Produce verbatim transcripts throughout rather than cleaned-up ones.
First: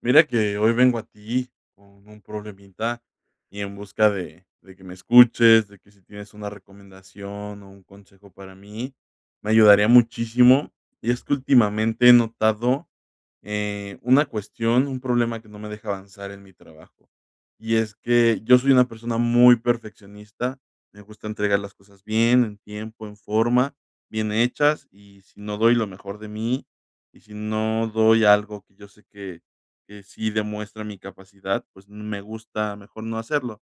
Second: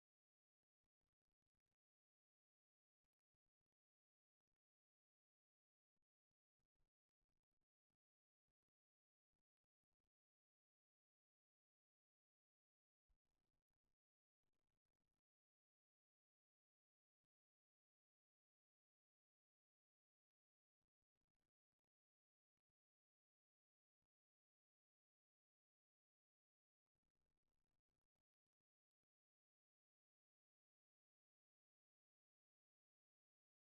Mira que hoy vengo a ti con un problemita y en busca de, de que me escuches, de que si tienes una recomendación o un consejo para mí, me ayudaría muchísimo. Y es que últimamente he notado eh, una cuestión, un problema que no me deja avanzar en mi trabajo. Y es que yo soy una persona muy perfeccionista, me gusta entregar las cosas bien, en tiempo, en forma, bien hechas, y si no doy lo mejor de mí, y si no doy algo que yo sé que, que sí demuestra mi capacidad, pues me gusta mejor no hacerlo.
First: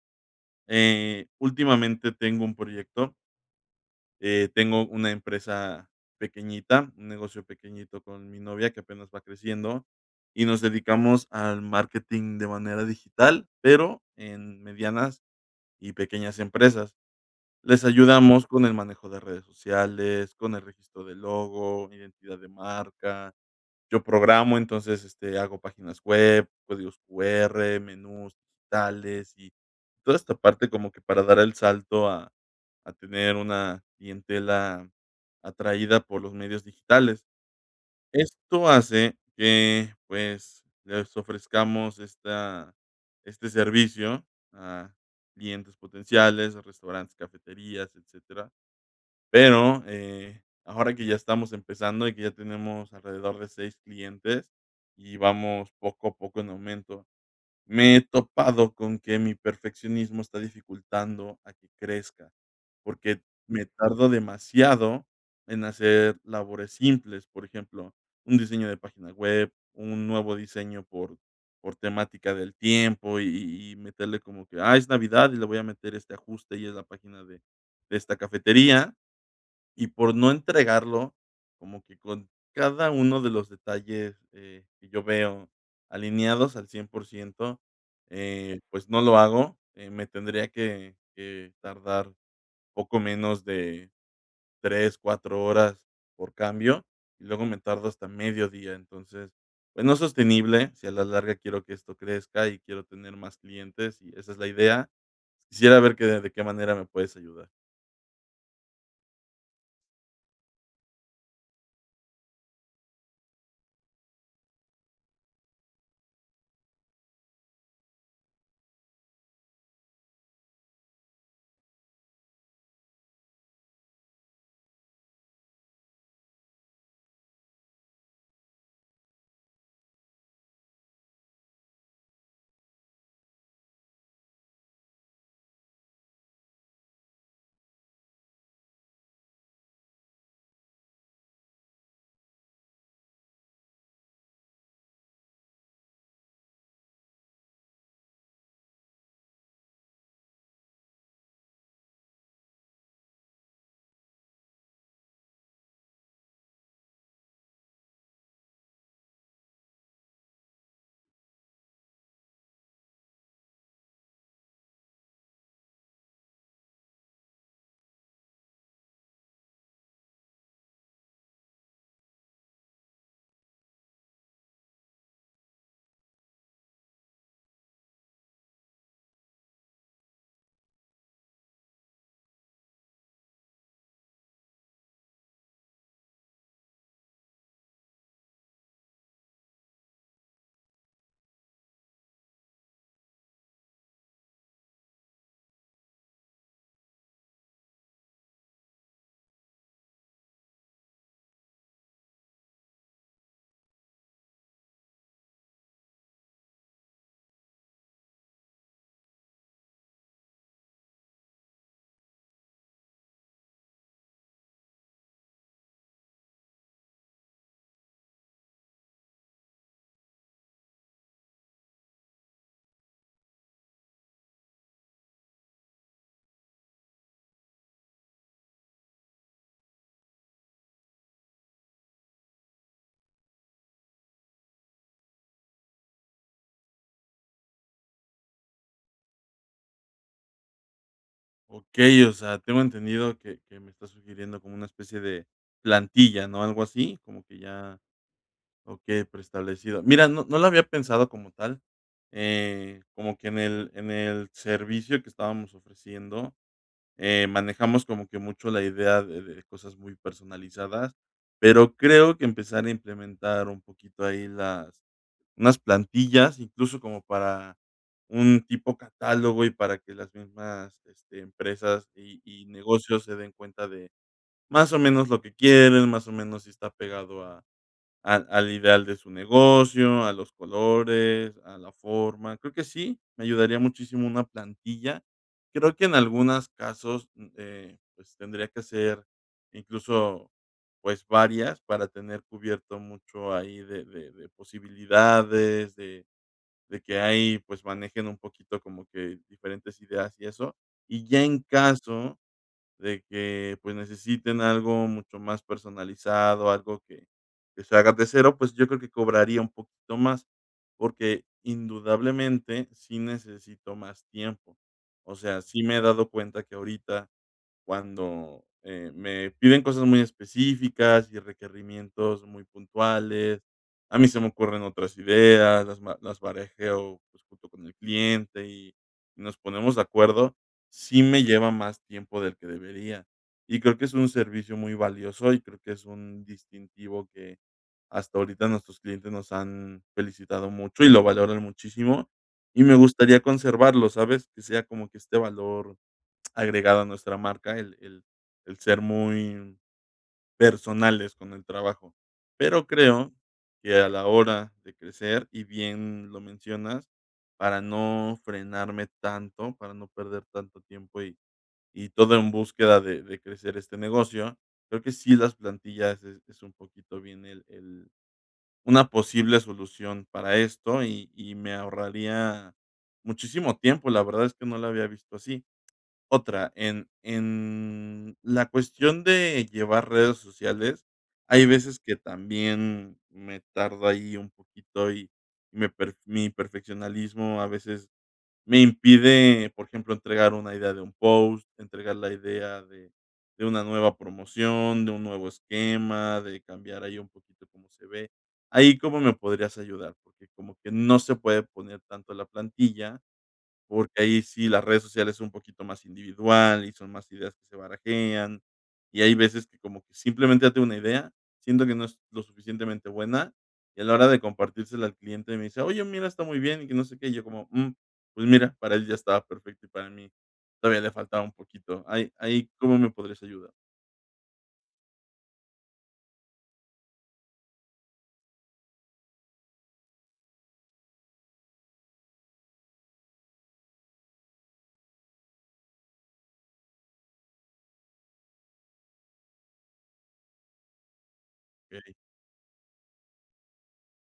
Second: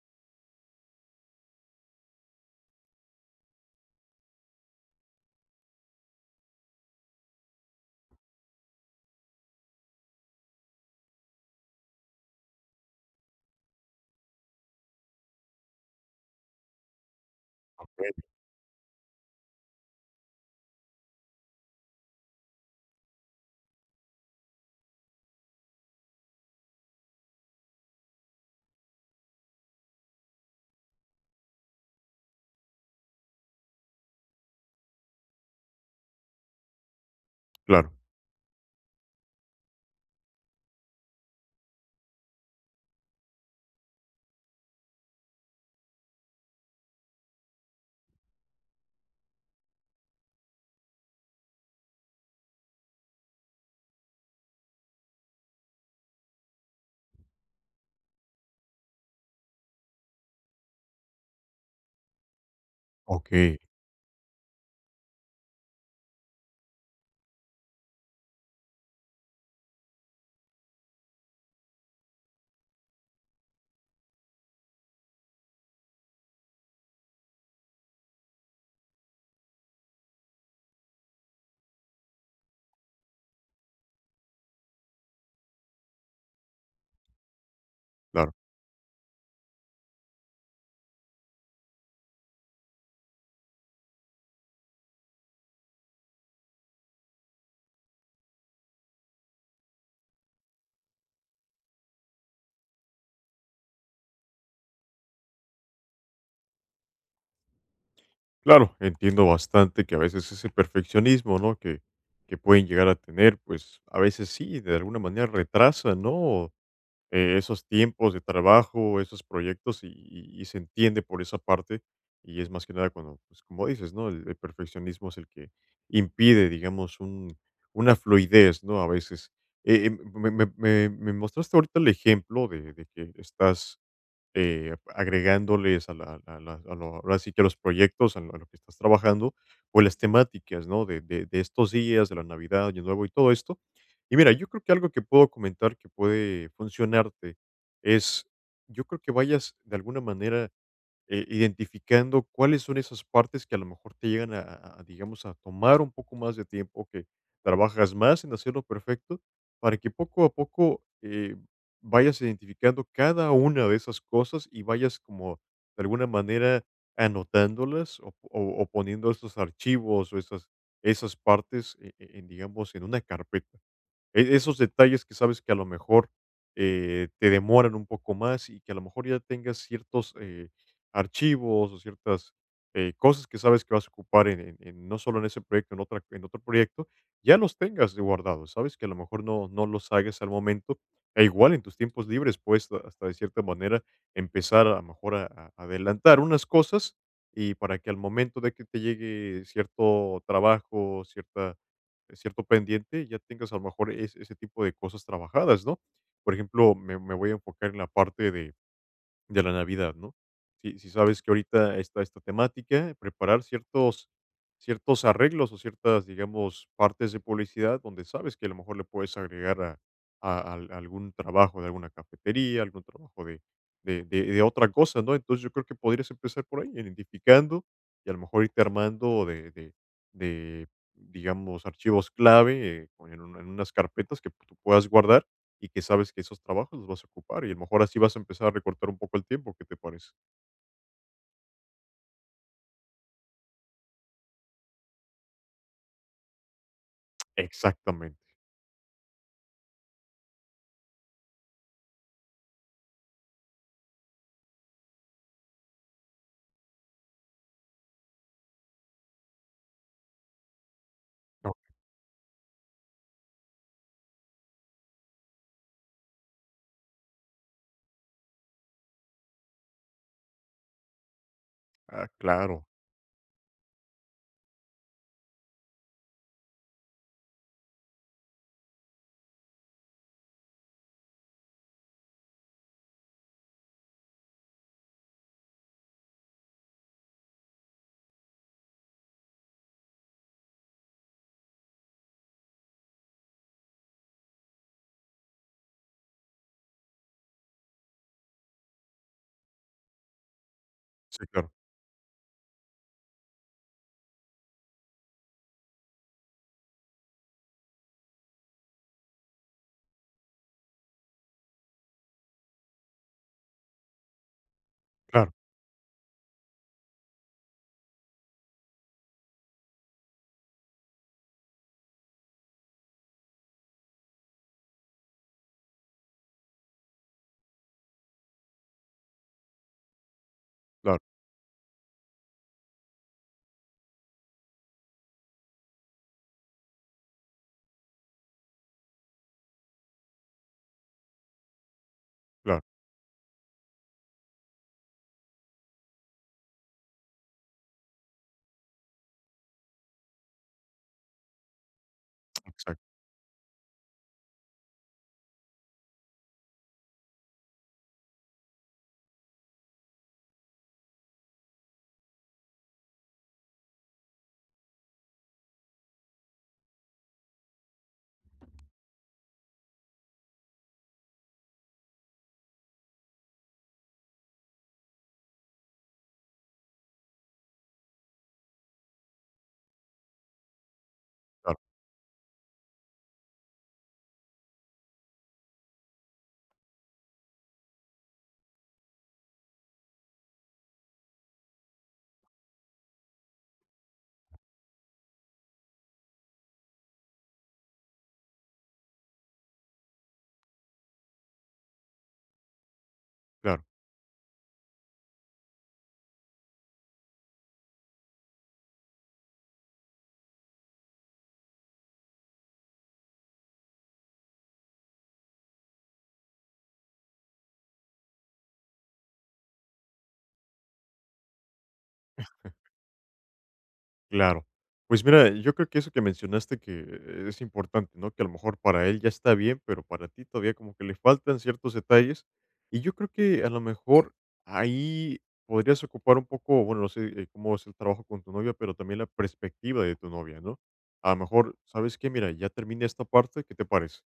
Eh, últimamente tengo un proyecto eh, tengo una empresa pequeñita, un negocio pequeñito con mi novia que apenas va creciendo y nos dedicamos al marketing de manera digital, pero en medianas y pequeñas empresas. Les Okey, ayudamos con el manejo de redes sociales, con el registro de logo, identidad de marca, yo programo, entonces, este, hago páginas web, códigos Q R, menús digitales y toda esta parte como que para dar el salto a a tener una clientela atraída por los medios digitales. claro, Esto hace que, pues, les ofrezcamos esta este servicio a clientes potenciales, a restaurantes, cafeterías, etcétera, pero, eh, ahora que ya estamos empezando y que ya tenemos alrededor de seis clientes y vamos poco a poco en aumento, me he topado con que mi perfeccionismo está dificultando a que crezca, porque okey, me tardo demasiado en hacer labores simples, por ejemplo, un diseño de página web, un nuevo diseño por por temática del tiempo y y meterle como que, ah, es Navidad y le voy a meter este ajuste y es la página de de esta cafetería. Y por no entregarlo, como que con cada uno de los detalles, eh, que yo veo alineados al cien por ciento, claro, eh, pues no lo hago, eh, me tendría que que tardar poco menos de tres cuatro horas por cambio, y luego me tardo hasta mediodía. Entonces, pues no es sostenible, si a la larga quiero que esto crezca y quiero tener más clientes, y esa es la idea. Quisiera ver que de de qué manera me puedes ayudar. claro, entiendo bastante que a veces ese perfeccionismo, ¿no?, que que pueden llegar a tener, pues, a veces sí, de alguna manera retrasa, ¿no?, eh, esos tiempos de trabajo, esos proyectos, y y y se entiende por esa parte, y es más que nada cuando, pues, como dices, ¿no?, el el perfeccionismo es el que impide, digamos, un una fluidez, ¿no?, a veces. Eh, eh, me me me me mostraste ahorita el ejemplo de de que estás eh, agregándoles a la, a la- a lo- ahora sí que a los proyectos, a lo, a lo que estás trabajando, o las temáticas, ¿no? De, de- de estos días, de la Navidad, Año Nuevo y todo esto. Y mira, yo creo que algo que puedo comentar que puede funcionarte es, yo creo que vayas de alguna manera eh, identificando cuáles son esas partes que a lo mejor te llegan a, a- a, digamos, a tomar un poco más de tiempo, que trabajas más en hacerlo perfecto, para que poco a poco eh, vayas identificando cada una de esas cosas y vayas como de alguna manera anotándolas o, o- o poniendo estos archivos o esas, esas partes, eh, eh, en, digamos, en una carpeta. E esos detalles que sabes que a lo mejor, eh, te demoran un poco más y que a lo mejor ya tengas ciertos, eh, archivos o ciertas, eh, cosas que sabes que vas a ocupar en en en no solo en ese proyecto, en otra en otro proyecto, ya los tengas de guardados, ¿sabes? Que a lo mejor no no los hagas al momento, e igual en tus tiempos libres puedes a- hasta de cierta manera empezar a lo mejor a a adelantar unas cosas y para que al momento de que te llegue cierto trabajo, cierta eh, cierto pendiente, ya tengas a lo mejor es- ese tipo de cosas trabajadas, ¿no? Por ejemplo, me, me voy a enfocar en la parte de, de la Navidad, ¿no? Si si sabes que ahorita está esta temática, preparar ciertos ciertos arreglos o ciertas, digamos, partes de publicidad donde sabes que a lo mejor le puedes agregar a a al algún trabajo de alguna cafetería, algún trabajo de de de de otra cosa, ¿no? Entonces, yo creo que podrías empezar por ahí, identificando y a lo mejor irte armando de de de, digamos, archivos clave, eh, o en un en unas carpetas que tú puedas guardar y que sabes que esos trabajos los vas a ocupar y a lo mejor así vas a empezar a recortar un poco el tiempo, ¿qué te parece? Ok, o sea, tengo entendido que que me está sugiriendo como una especie de plantilla, ¿no? Algo así, como que ya, Exactamente. ok, preestablecido. Mira, no no lo había pensado como tal, eh, como que en el en el servicio que estábamos ofreciendo, eh, manejamos como que mucho la idea de de cosas muy personalizadas, No, pero creo que empezar a implementar un poquito ahí las unas plantillas, incluso como para un tipo catálogo y para que las mismas, este, empresas ah, y y claro. negocios se den cuenta de más o menos lo que quieren, más o menos si está pegado a al al ideal de su negocio, a los colores, a la forma. Creo que sí, me ayudaría muchísimo una plantilla. Creo que en algunos casos, mm, eh, pues, tendría que hacer incluso, pues, varias para tener cubierto mucho ahí de de de posibilidades, de de que ahí, pues, manejen un poquito como que diferentes ideas y eso. Y ya Sí, en claro, Claro, caso de que, pues, necesiten algo mucho más personalizado, algo que que se haga de cero, pues, yo creo que cobraría un poquito más, porque indudablemente sí necesito más tiempo. O claro, sea, sí me he dado cuenta que ahorita cuando, eh, me piden cosas muy específicas y requerimientos muy puntuales. A mí se me ocurren otras ideas, las ma las barajeo, pues, junto con el cliente y y nos ponemos de acuerdo, sí claro, me lleva más tiempo del que debería. Y creo que es un servicio muy valioso y creo que es un distintivo que hasta ahorita nuestros clientes nos han felicitado mucho y lo valoran muchísimo, claro, y me gustaría conservarlo, ¿sabes? Que sea como que este valor agregado a nuestra marca el el el ser muy personales con el trabajo. Pero exacto, creo que a la hora de crecer, y bien lo mencionas, para no frenarme tanto, para no perder tanto tiempo y y todo en búsqueda de de crecer este negocio, creo que sí las plantillas es es un poquito bien el el una posible solución para esto, y y me ahorraría muchísimo tiempo. La verdad es que no lo había visto así. Otra, en en la cuestión de llevar redes sociales, hay claro, veces que también me tardo ahí un poquito y me per mi perfeccionalismo a veces me impide, por ejemplo, entregar una idea de un post, entregar la idea de de una nueva promoción, de un nuevo esquema, de cambiar ahí un poquito cómo se ve. Ahí, ¿cómo me podrías ayudar? Porque como que no se puede poner tanto la plantilla claro. porque ahí sí las redes sociales son un poquito más individual y son más ideas que se barajean, y hay veces que como que simplemente date una idea, siento que no es lo suficientemente buena, y a la hora de compartírsela al cliente me dice: "Oye, mira, está muy bien", y que no sé qué, y yo como: "Mm, pues mira, para él ya estaba perfecto y para mí todavía le faltaba un poquito". Ahí ahí, ¿cómo me podrías ayudar? Claro. Pues mira, yo creo que eso que mencionaste que es importante, ¿no? Que a lo mejor para él ya está bien, pero para ti todavía como que le faltan ciertos detalles. Y yo creo que a lo mejor ahí podrías ocupar un poco, bueno, no sé eh, cómo es el trabajo con tu novia, pero también la perspectiva de tu novia, ¿no? A lo mejor, Okey, ¿sabes qué? Mira, ya terminé esta parte, ¿qué te parece?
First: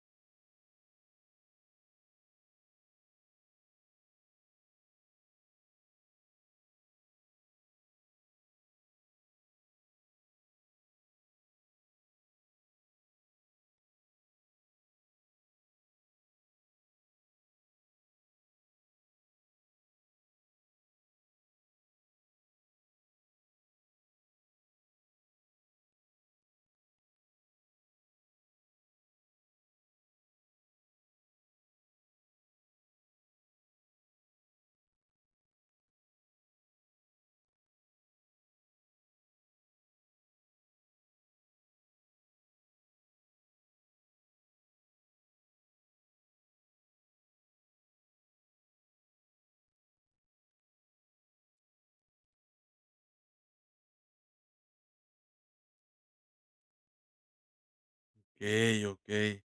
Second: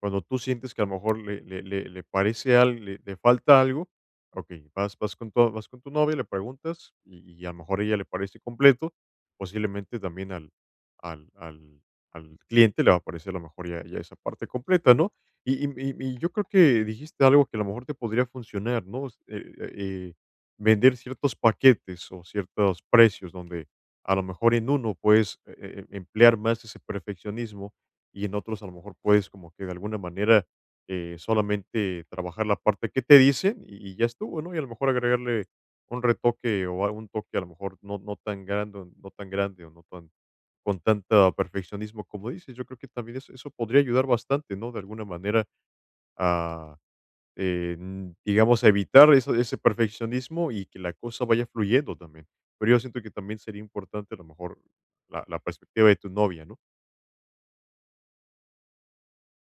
Cuando tú sientes que a lo mejor le, le, le, le parece al, le, le falta algo, ok, vas, vas, con tu, vas con tu novia, le preguntas y, y a lo mejor a ella le parece completo, posiblemente también al, al, al, al cliente le va a parecer a lo mejor ya, ya esa parte completa, ¿no? Y, y, y- y yo creo que dijiste algo que a lo mejor te podría funcionar, ¿no? Es, eh, eh, eh, vender ciertos paquetes o ciertos precios donde a lo mejor en uno puedes eh, eh, emplear más ese perfeccionismo y en otros a lo mejor puedes como que de alguna manera eh, solamente trabajar la parte que te dicen y, y ya estuvo, ¿no? Y a lo mejor agregarle un retoque o a- un toque a lo mejor no, no tan grande, o no tan grande o no tan con tanto perfeccionismo como dices, yo creo que también eso, eso podría ayudar bastante, ¿no? De alguna manera a, eh, mm, digamos, a evitar eso- ese perfeccionismo y que la cosa vaya fluyendo también. Pero yo siento que también sería importante a lo mejor la, la perspectiva de tu novia, ¿no? okey, okey.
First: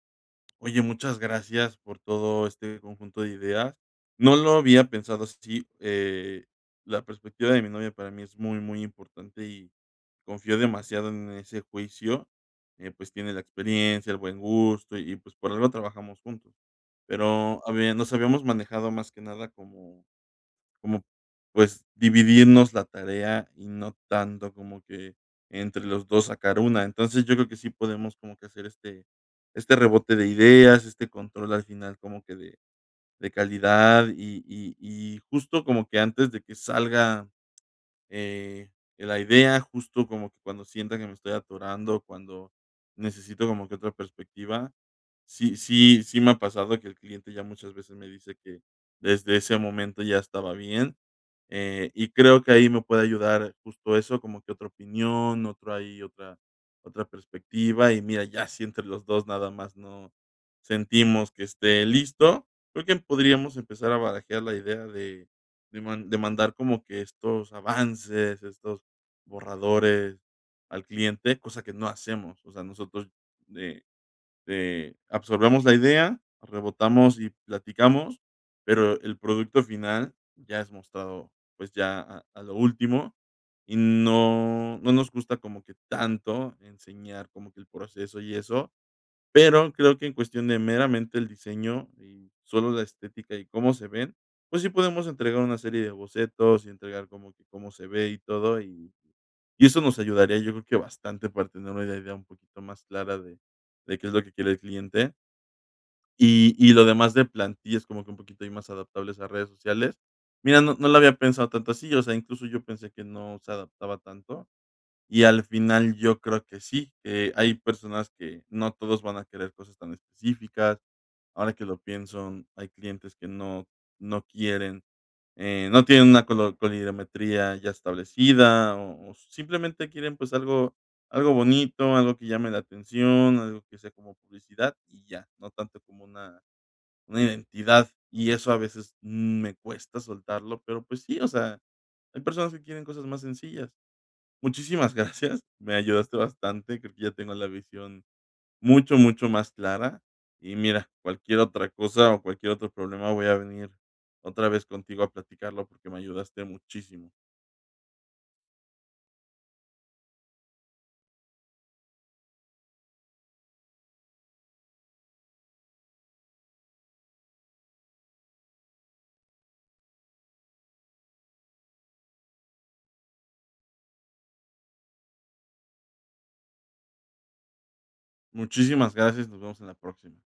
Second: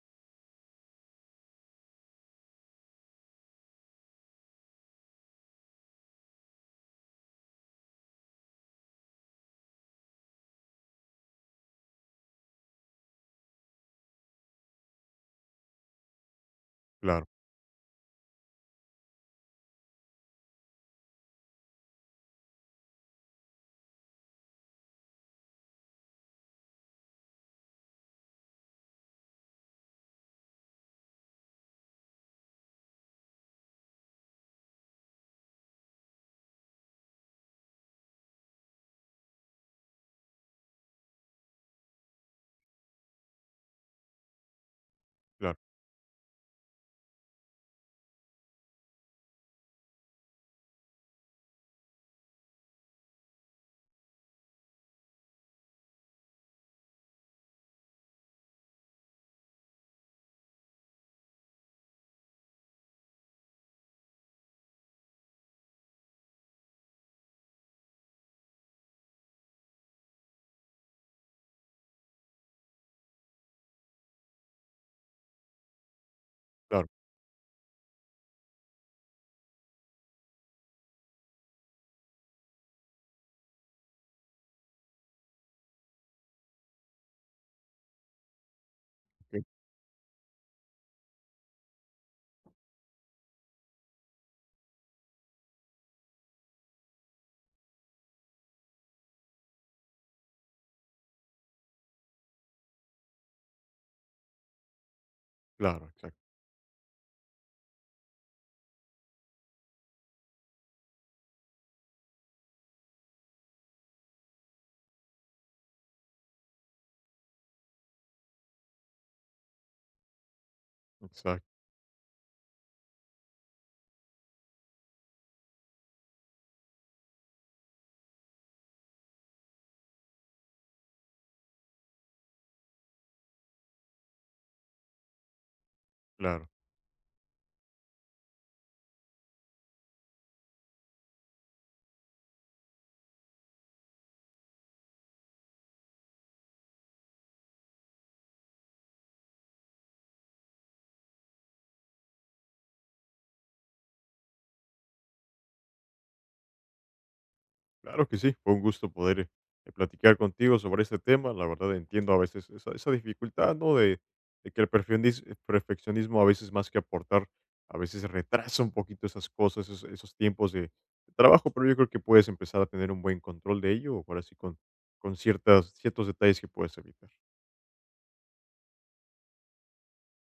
Oye, muchas gracias por todo este conjunto de ideas. No lo había pensado así. Eh, la perspectiva de mi novia para mí es muy, muy importante y confío demasiado en ese juicio. Eh, pues tiene la experiencia, el buen gusto y, pues por algo trabajamos juntos. Claro, Pero había- nos habíamos manejado más que nada como como, pues, dividirnos la tarea y no tanto como que entre los dos sacar una. Entonces, yo creo que sí podemos como que hacer este este rebote de ideas, este control al final como que de de calidad y y y justo como que antes de que salga, eh, la idea, justo como que cuando sienta que me estoy atorando, cuando necesito como que otra perspectiva. Sí claro, sí sí me ha pasado que el cliente ya muchas veces me dice que desde ese momento ya estaba bien, eh, y creo que ahí me puede ayudar justo eso, como que otra opinión, otro ahí, otra otra perspectiva, y mira, ya si entre los dos nada más no sentimos que esté listo, creo que podríamos empezar a barajear la idea de de man de mandar como que estos avances, estos borradores al cliente, cosa que no hacemos. O sea, nosotros, eh eh, absorbemos la idea, claro. rebotamos y platicamos, pero el producto final ya es mostrado, pues, ya a a lo último, y no no nos gusta como que tanto enseñar como que el proceso y eso, pero creo que en cuestión de meramente el diseño y solo la estética y cómo se ven, pues sí podemos entregar una serie de bocetos y entregar como que cómo se ve y todo y y eso nos ayudaría, yo creo que bastante para tener una idea un poquito más clara de de qué es lo que quiere el cliente. Claro, exacto, Y y lo demás de plantillas, como que un poquito ahí más adaptables a redes sociales. Mira, no no lo había pensado tanto así, o sea, incluso yo pensé que no se adaptaba tanto, y al final yo creo que sí, que hay personas que no todos van a querer cosas tan específicas. exacto, Ahora que lo pienso, hay clientes que no no quieren eh, no tienen una colo colorimetría ya establecida, o o simplemente quieren, pues, algo algo bonito, algo que llame la atención, algo que sea como publicidad y ya, no tanto como una claro. una identidad, y eso a veces, mm, me cuesta soltarlo, pero, pues sí, o sea, hay personas que quieren cosas más sencillas. Muchísimas gracias, me ayudaste bastante, creo que ya tengo la visión mucho, mucho más clara. Y mira, cualquier otra cosa o cualquier otro problema, voy a venir otra vez contigo a platicarlo porque me ayudaste muchísimo. Claro que sí, fue un gusto poder eh, eh, platicar contigo sobre este tema. La verdad entiendo a veces esa, esa dificultad, ¿no? De, de que el perfionis- el perfeccionismo a veces más que aportar, a veces retrasa un poquito esas cosas, esos, esos tiempos de, de trabajo, pero yo creo que puedes empezar a tener un buen control de ello, o ahora sí con, con ciertas, ciertos detalles que puedes evitar. Muchísimas gracias. Nos vemos en la próxima.